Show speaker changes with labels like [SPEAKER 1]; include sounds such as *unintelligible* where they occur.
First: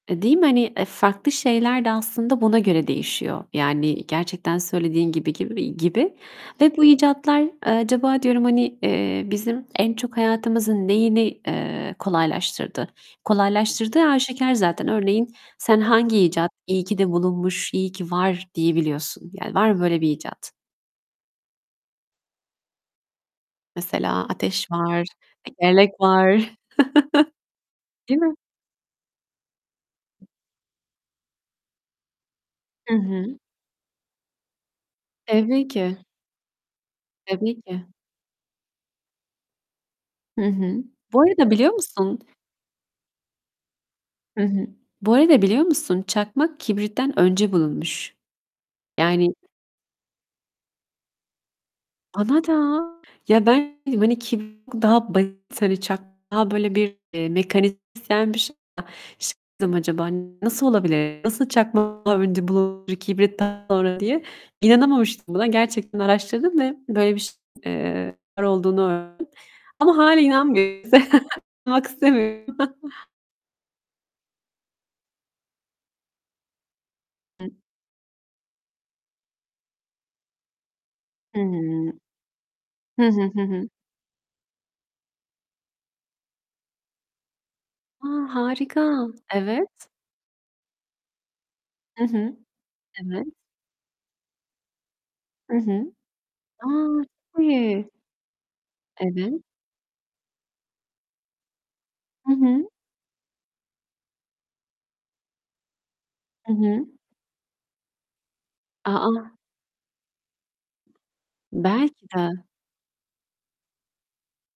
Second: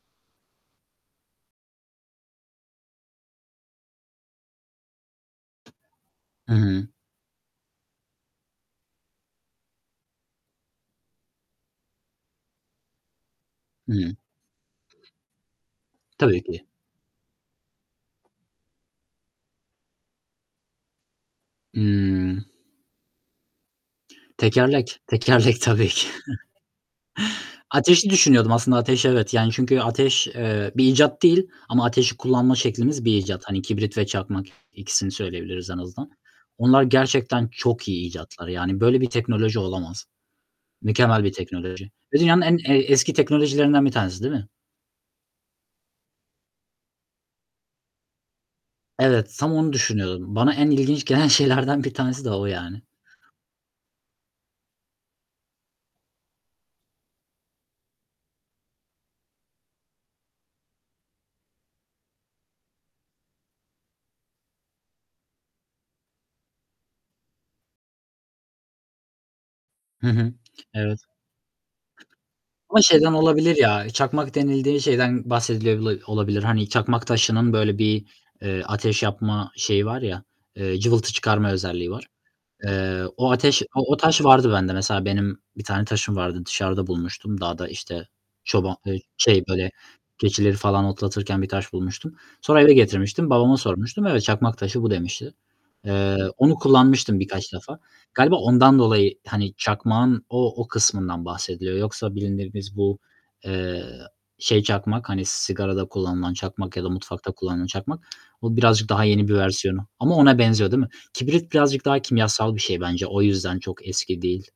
[SPEAKER 1] E, değil mi? Hani, eee, farklı şeyler de aslında buna göre değişiyor. Yani, gerçekten söylediğin gibi gibi gibi.
[SPEAKER 2] Hı
[SPEAKER 1] Ve bu
[SPEAKER 2] hı.
[SPEAKER 1] icatlar, eee, acaba diyorum, hani, eee, bizim en çok hayatımızın neyini, eee, kolaylaştırdı?
[SPEAKER 2] Hı
[SPEAKER 1] Kolaylaştırdığı
[SPEAKER 2] hı.
[SPEAKER 1] aşikâr zaten. Örneğin sen hangi
[SPEAKER 2] Tabii
[SPEAKER 1] icat,
[SPEAKER 2] ki.
[SPEAKER 1] "İyi ki de bulunmuş, iyi ki var." diyebiliyorsun? Yani var mı böyle bir icat?
[SPEAKER 2] Hımm.
[SPEAKER 1] Mesela ateş
[SPEAKER 2] Tekerlek.
[SPEAKER 1] var,
[SPEAKER 2] Tekerlek, tabii
[SPEAKER 1] tekerlek
[SPEAKER 2] ki.
[SPEAKER 1] var. *chuckles*
[SPEAKER 2] *chuckles* Ateşi
[SPEAKER 1] Değil mi?
[SPEAKER 2] düşünüyordum aslında. Ateş, evet. Yani, çünkü ateş, eee, bir icat değil ama ateşi kullanma
[SPEAKER 1] Hı
[SPEAKER 2] şeklimiz bir
[SPEAKER 1] hı.
[SPEAKER 2] icat. Hani, kibrit ve çakmak, ikisini
[SPEAKER 1] Tabii
[SPEAKER 2] söyleyebiliriz en
[SPEAKER 1] ki.
[SPEAKER 2] azından. Onlar gerçekten
[SPEAKER 1] Tabii ki.
[SPEAKER 2] çok iyi icatlar. Yani böyle bir teknoloji olamaz.
[SPEAKER 1] Hı hı. Bu
[SPEAKER 2] Mükemmel bir
[SPEAKER 1] arada biliyor
[SPEAKER 2] teknoloji ve
[SPEAKER 1] musun
[SPEAKER 2] dünyanın en, eee, eski teknolojilerinden bir tanesi, değil
[SPEAKER 1] Hı
[SPEAKER 2] mi?
[SPEAKER 1] hı. Bu arada biliyor musun? Çakmak kibritten önce bulunmuş. Yani
[SPEAKER 2] Evet, tam onu düşünüyordum. Bana en ilginç gelen şeylerden bir tanesi de
[SPEAKER 1] Bana
[SPEAKER 2] o yani.
[SPEAKER 1] da. Ya, ben dedim, hani, kibrit daha basit, hani, çakmak daha, böyle, bir, eee, *unintelligible* bir şey ya. Şaşırdım, "Acaba, hani, nasıl olabilir, nasıl çakmak önce bulunur, kibrit daha sonra?" diye. İnanamamıştım buna. Gerçekten araştırdım ve böyle bir şey eee, var olduğunu öğrendim. Ama
[SPEAKER 2] Hı
[SPEAKER 1] hâlâ
[SPEAKER 2] hı,
[SPEAKER 1] inanmıyorum.
[SPEAKER 2] evet.
[SPEAKER 1] *chuckles* İnanmak istemiyorum.
[SPEAKER 2] Ama
[SPEAKER 1] *chuckles*
[SPEAKER 2] şeyden olabilir ya, çakmak denildiği şeyden bahsediliyor lı olabilir. Hani, çakmak
[SPEAKER 1] I
[SPEAKER 2] taşının, böyle, bir, eee, ateş yapma şeyi var ya, eee, cıvıltı
[SPEAKER 1] Hıı.
[SPEAKER 2] çıkarma özelliği var. Eee,
[SPEAKER 1] Hı hı,
[SPEAKER 2] o
[SPEAKER 1] hı
[SPEAKER 2] ateş
[SPEAKER 1] hı.
[SPEAKER 2] o o taş vardı bende. Mesela, benim bir tane taşım vardı, dışarıda bulmuştum dağda,
[SPEAKER 1] A,
[SPEAKER 2] işte, çoba eee,
[SPEAKER 1] harika!
[SPEAKER 2] şey, böyle,
[SPEAKER 1] Evet.
[SPEAKER 2] keçileri falan otlatırken bir taş
[SPEAKER 1] I
[SPEAKER 2] bulmuştum.
[SPEAKER 1] hı.
[SPEAKER 2] Sonra eve
[SPEAKER 1] Evet.
[SPEAKER 2] getirmiştim. Babama sormuştum, "Evet, çakmak taşı bu." demişti.
[SPEAKER 1] Hı hı.
[SPEAKER 2] Eee, onu
[SPEAKER 1] A,
[SPEAKER 2] kullanmıştım
[SPEAKER 1] çok
[SPEAKER 2] birkaç defa.
[SPEAKER 1] iyi!
[SPEAKER 2] Galiba ondan dolayı,
[SPEAKER 1] Evet.
[SPEAKER 2] hani, çakmağın o o kısmından bahsediliyor. Yoksa
[SPEAKER 1] Hı hı.
[SPEAKER 2] bildiğimiz bu, eee, şey çakmak, hani, sigarada kullanılan
[SPEAKER 1] Hı
[SPEAKER 2] çakmak ya da
[SPEAKER 1] hı.
[SPEAKER 2] mutfakta kullanılan çakmak, o birazcık
[SPEAKER 1] A,
[SPEAKER 2] daha yeni
[SPEAKER 1] a!
[SPEAKER 2] bir versiyonu. Ama ona benziyor, değil mi? Kibrit birazcık daha
[SPEAKER 1] Belki de.
[SPEAKER 2] kimyasal bir şey bence. O yüzden çok eski değil.